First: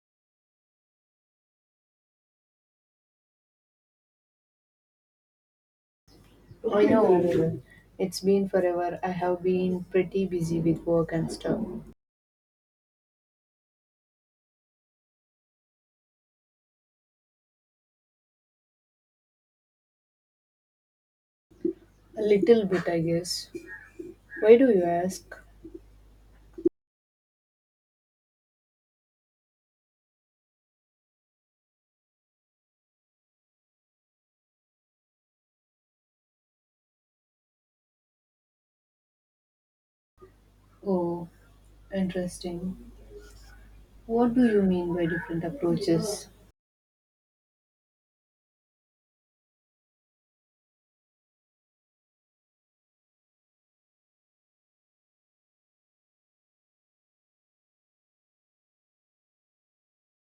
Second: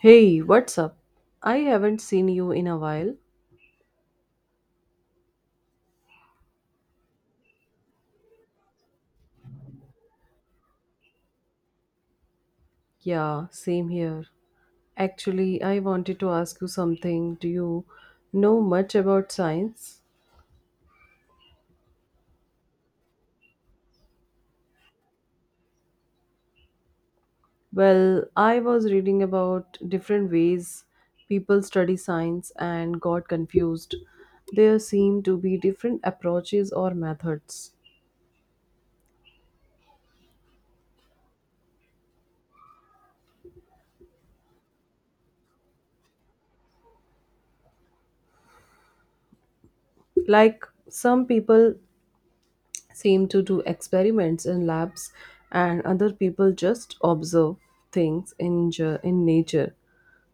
Hey, what's up? I haven't seen you in a while. I know it's been forever. I have been pretty busy with work and stuff. Yeah, same here. Actually, I wanted to ask you something. Do you know much about science? A little bit, I guess. Why do you ask? Well, I was reading about different ways people study science and got confused. There seem to be different approaches or methods. Oh, interesting. What do you mean by different approaches? Like some people seem to do experiments in labs and other people just observe things in, in nature.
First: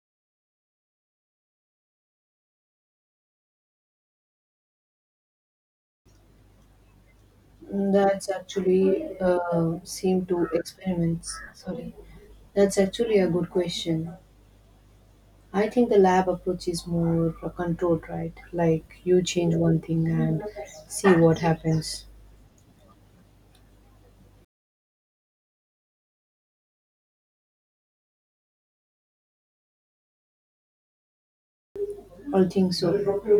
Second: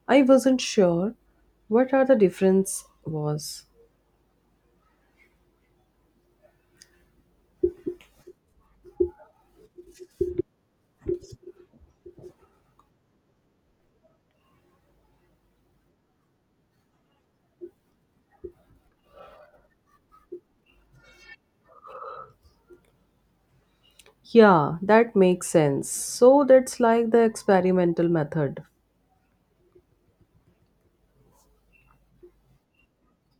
I wasn't sure what are the difference was. That's actually seem to experiments. Sorry. That's actually a good question. I think the lab approach is more controlled, right? Like you change one thing and see what happens. Yeah, that makes sense. So that's like the experimental method. I think so.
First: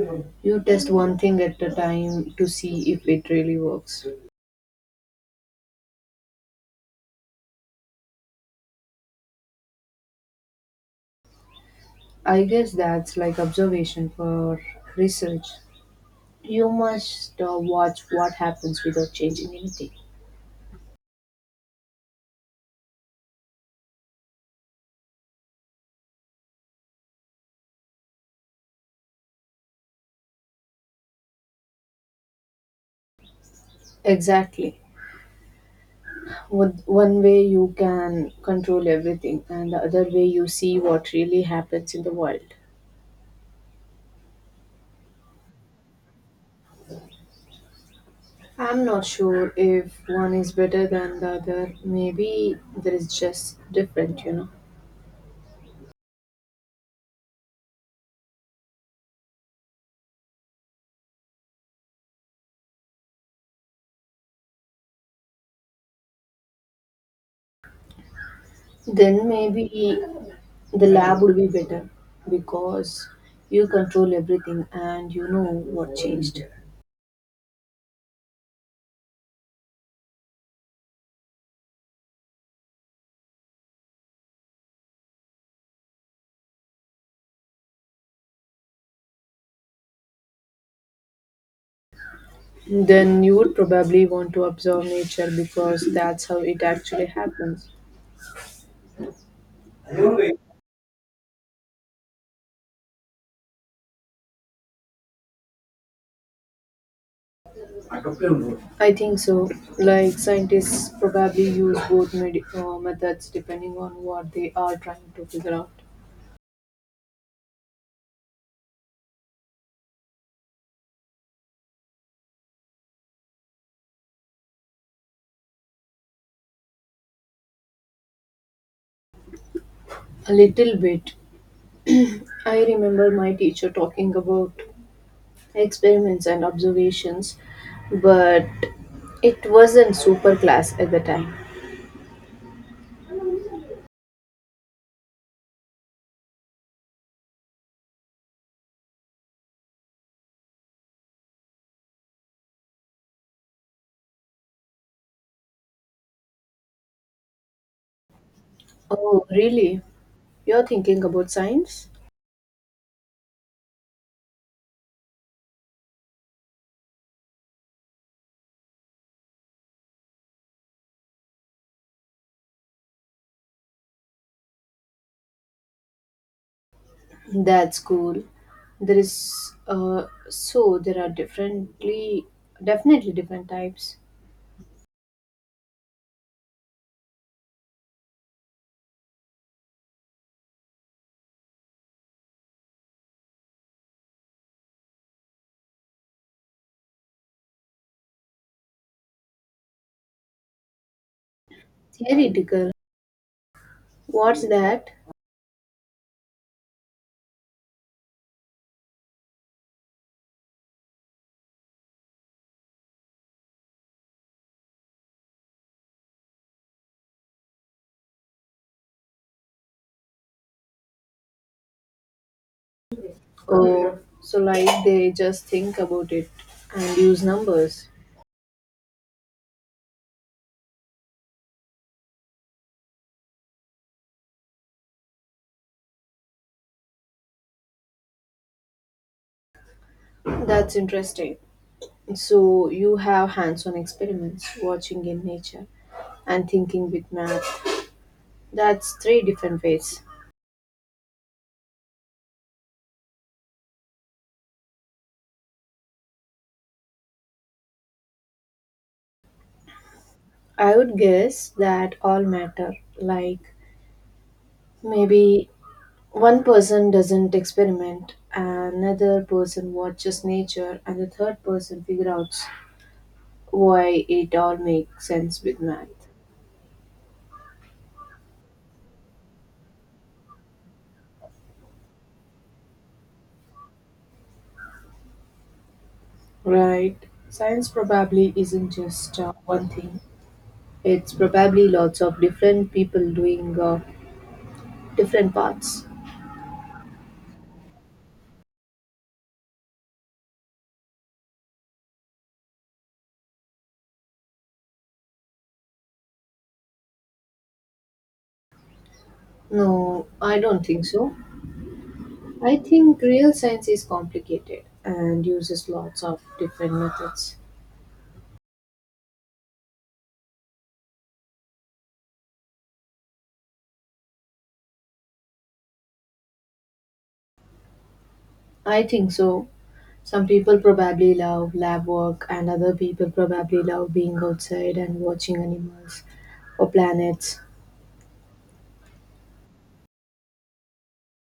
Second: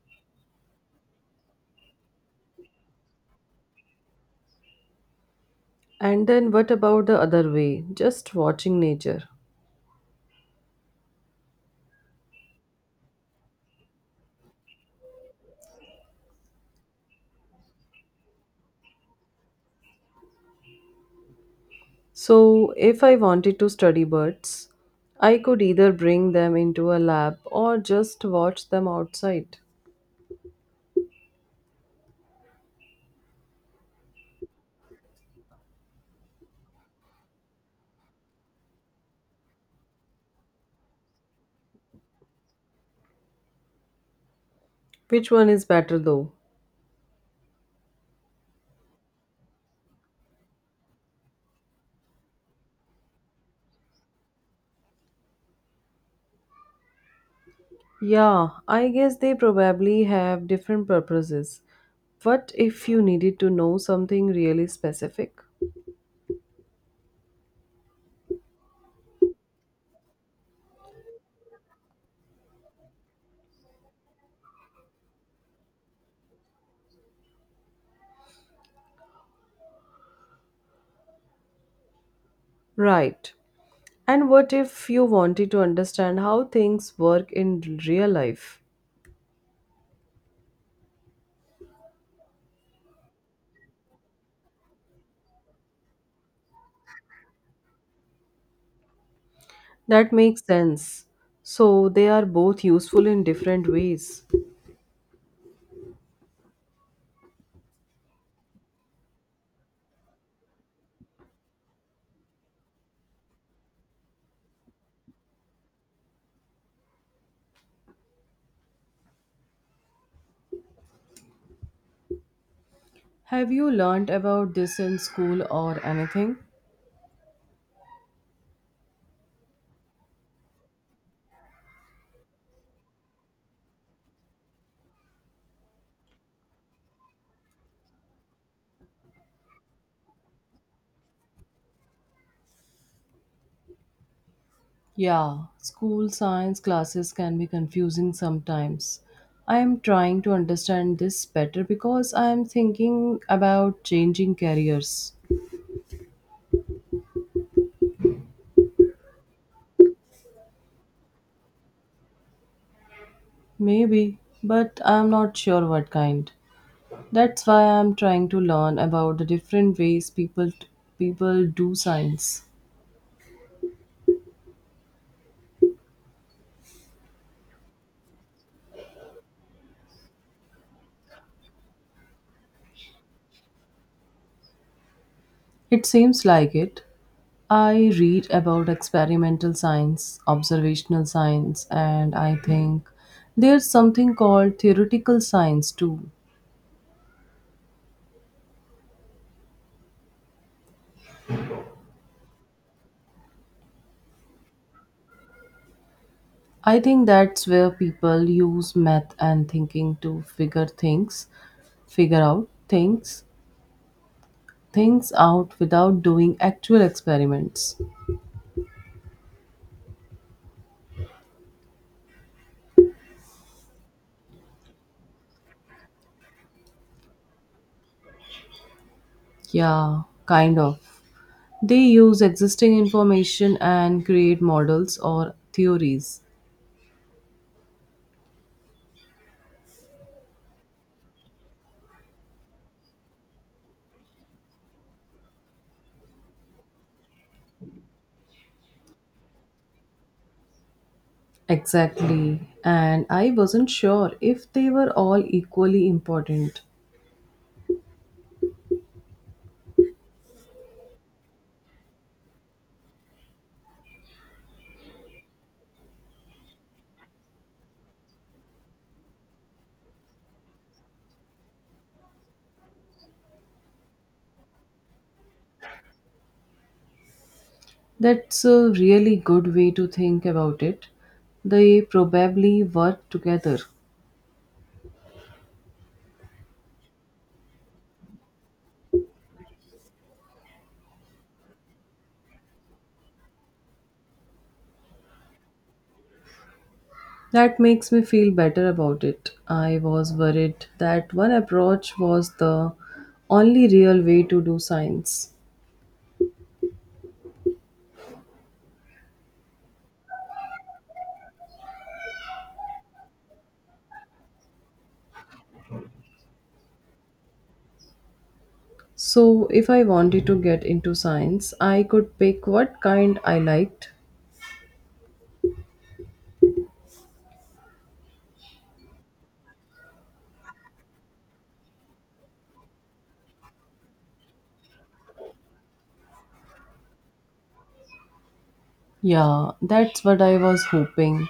You test one thing at a time to see if it really works. And then what about the other way? Just watching nature. I guess that's like observation for research. You must watch what happens without changing anything. So if I wanted to study birds, I could either bring them into a lab or just watch them outside. Exactly. One way you can control everything, and the other way you see what really happens in the world. Which one is better though? I'm not sure if one is better than the other. Maybe there is just different. Yeah, I guess they probably have different purposes. What if you needed to know something really specific? Then maybe the lab would be better because you control everything and you know what changed. Right. And what if you wanted to understand how things work in real life? Then you would probably want to observe nature because that's how it actually happens. That makes sense. So they are both useful in different ways. I think so. Like scientists probably use both methods depending on what they are trying to figure out. Have you learned about this in school or anything? A little bit. I remember my teacher talking about experiments and observations, but it wasn't super class at the time. Yeah, school science classes can be confusing sometimes. I am trying to understand this better because I am thinking about changing careers. Oh, really? You're thinking about science? Maybe, but I am not sure what kind. That's why I'm trying to learn about the different ways people do science. That's cool. There is so there are differently definitely different types. It seems like it. I read about experimental science, observational science, and I think there's something called theoretical science too. Theoretical. What's that? I think that's where people use math and thinking to figure out things out without doing actual experiments. Oh, so like they just think about it and use numbers. Yeah, kind of. They use existing information and create models or theories. That's interesting. So you have hands-on experiments, watching in nature, and thinking with math. That's three different ways. Exactly. And I wasn't sure if they were all equally important. I would guess that all matter. Like maybe one person doesn't experiment, another person watches nature, and the third person figures out why it all makes sense with math. That's a really good way to think about it. They probably work together. Right. Science probably isn't just one thing, it's probably lots of different people doing different parts. That makes me feel better about it. I was worried that one approach was the only real way to do science. No, I don't think so. I think real science is complicated and uses lots of different methods. So, if I wanted to get into science, I could pick what kind I liked. I think so. Some people probably love lab work, and other people probably love being outside and watching animals or planets. Yeah, that's what I was hoping.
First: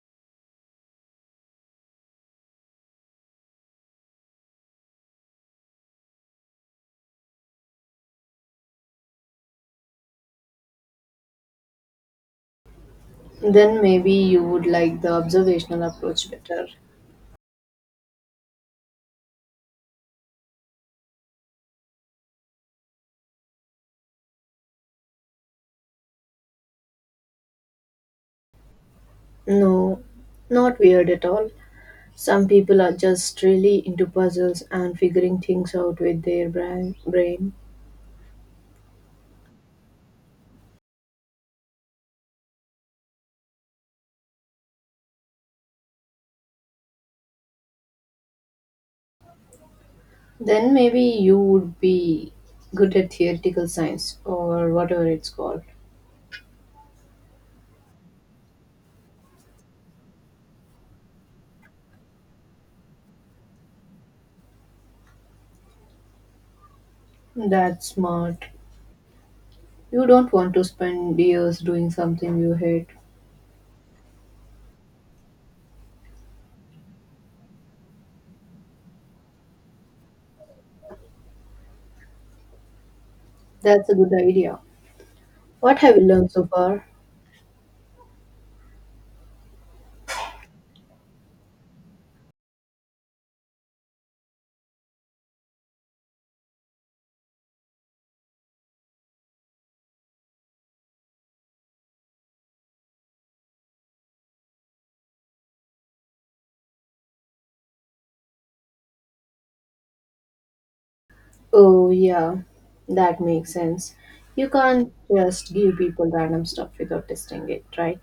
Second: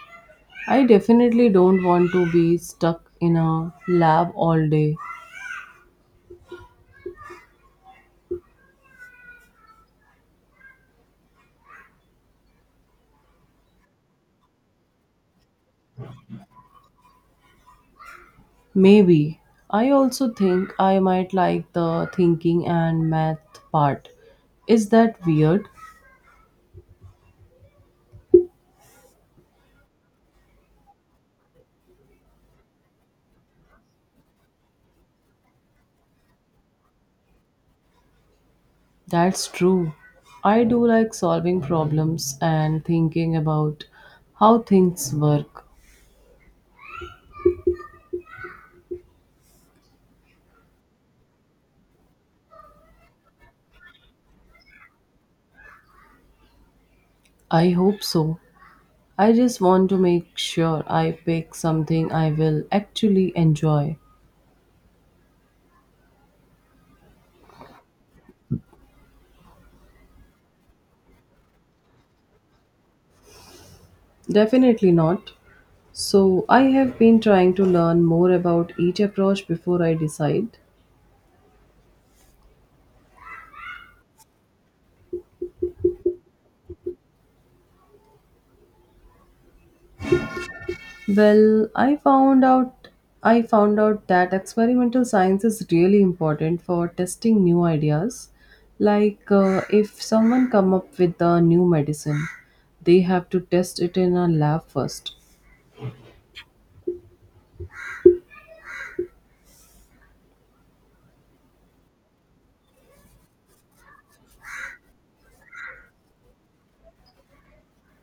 I definitely don't want to be stuck in a lab all day. Then maybe you would like the observational approach better. Maybe. I also think I might like the thinking and math part. Is that weird? No, not weird at all. Some people are just really into puzzles and figuring things out with their brain. That's true. I do like solving problems and thinking about how things work. Then maybe you would be good at theoretical science or whatever it's called. I hope so. I just want to make sure I pick something I will actually enjoy. That's smart. You don't want to spend years doing something you hate. Definitely not. So, I have been trying to learn more about each approach before I decide. That's a good idea. What have you learned so far? Well, I found out that experimental science is really important for testing new ideas. Like if someone come up with a new medicine, they have to test it in a lab first. Oh, yeah, that makes sense. You can't just give people random stuff without testing it, right?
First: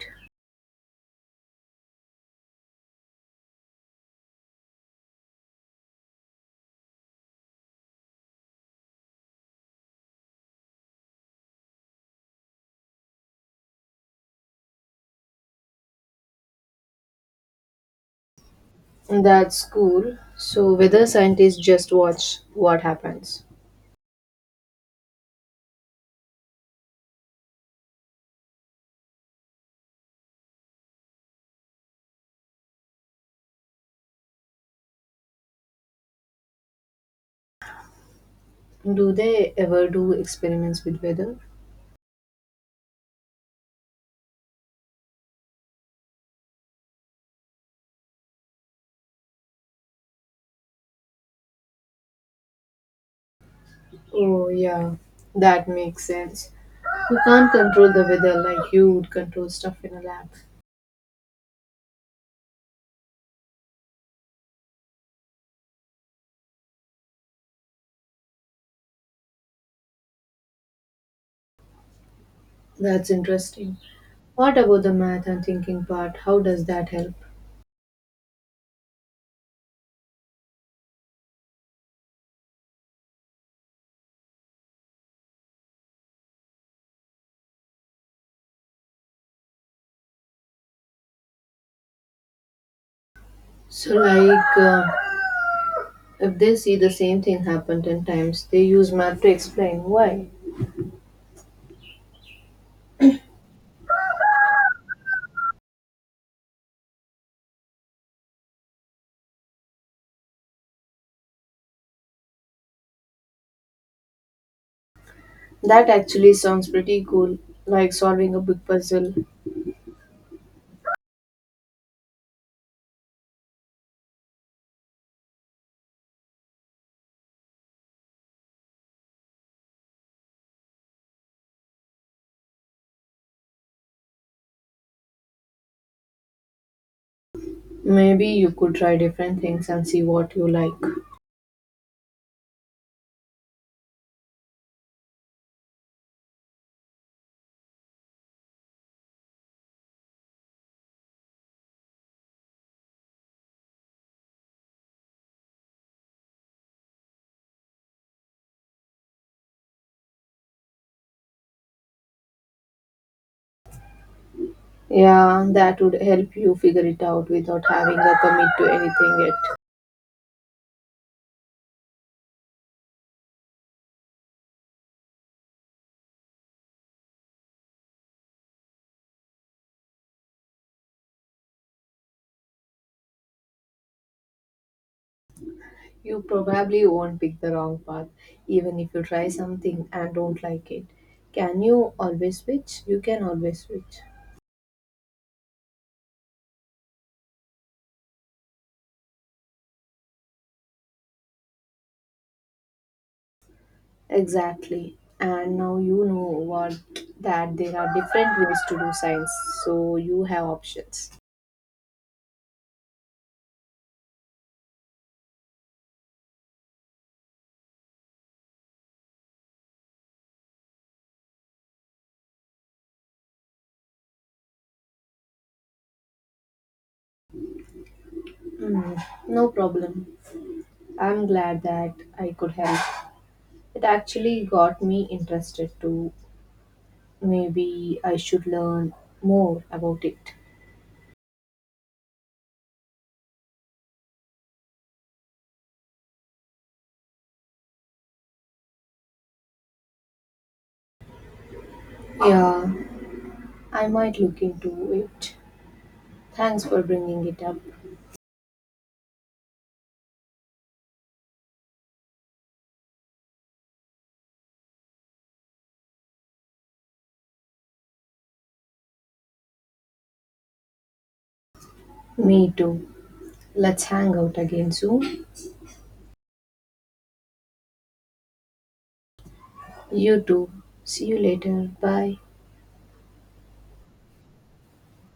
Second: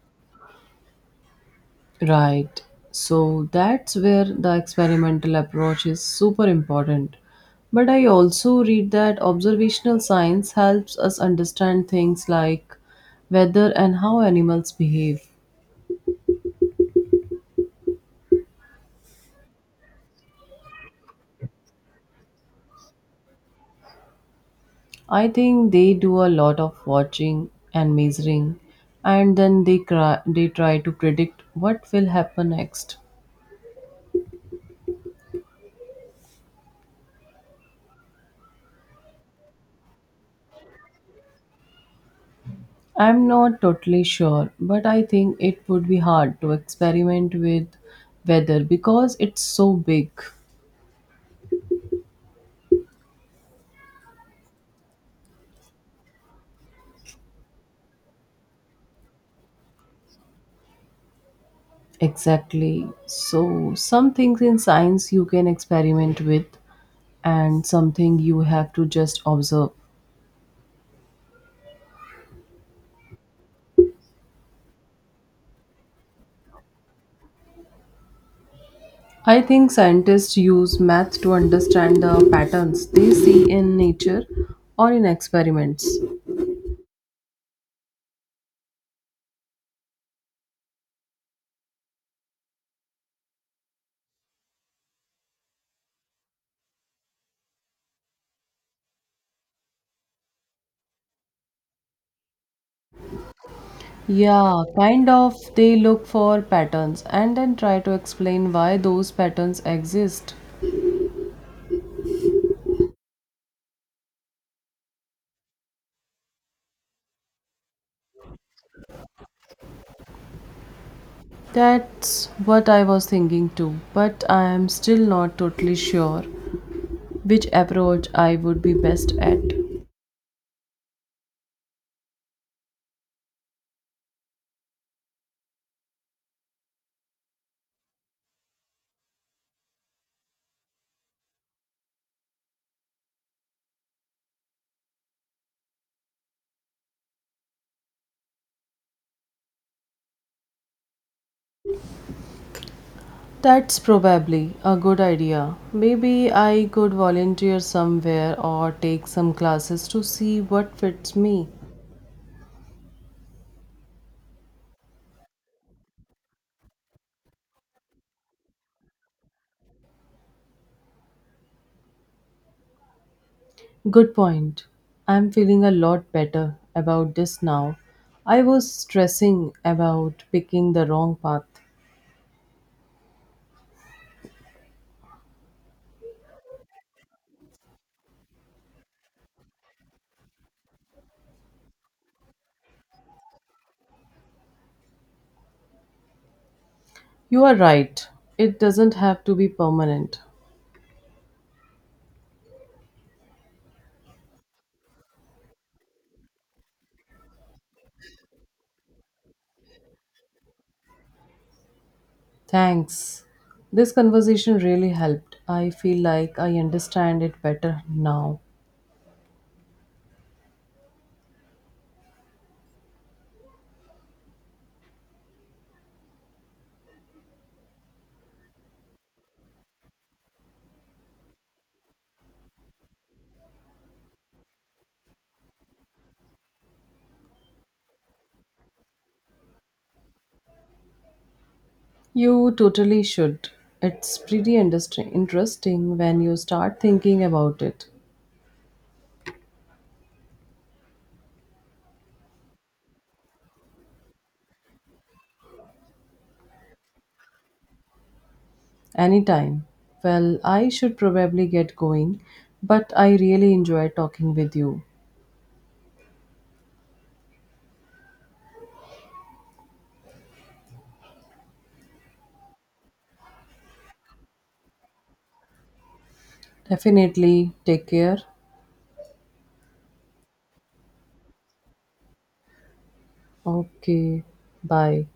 Right. So that's where the experimental approach is super important. But I also read that observational science helps us understand things like weather and how animals behave. That's cool. So, weather scientists just watch what happens. I think they do a lot of watching and measuring and then they try to predict what will happen next. Do they ever do experiments with weather? I'm not totally sure, but I think it would be hard to experiment with weather because it's so big. Oh, yeah, that makes sense. You can't control the weather like you would control stuff in a lab. Exactly. So, some things in science you can experiment with, and something you have to just observe. That's interesting. What about the math and thinking part? How does that help? I think scientists use math to understand the patterns they see in nature or in experiments. So, like, if they see the same thing happen 10 times, they use math to explain why. Yeah, kind of they look for patterns and then try to explain why those patterns exist. That actually sounds pretty cool, like solving a big puzzle. That's what I was thinking too, but I am still not totally sure which approach I would be best at. Maybe you could try different things and see what you like. That's probably a good idea. Maybe I could volunteer somewhere or take some classes to see what fits me. Yeah, that would help you figure it out without having a commit to anything yet. Good point. I'm feeling a lot better about this now. I was stressing about picking the wrong path. You probably won't pick the wrong path, even if you try something and don't like it. Can you always switch? You can always switch. You are right. It doesn't have to be permanent. Exactly. And now you know what that there are different ways to do science, so you have options. Thanks. This conversation really helped. I feel like I understand it better now. No problem. I'm glad that I could help. It actually got me interested too. Maybe I should learn more about it. You totally should. It's pretty interesting when you start thinking about it. Yeah, I might look into it. Thanks for bringing it up. Anytime. Well, I should probably get going, but I really enjoy talking with you. Me too. Let's hang out again soon. Definitely. Take care. You too. See you later. Bye. Okay. Bye.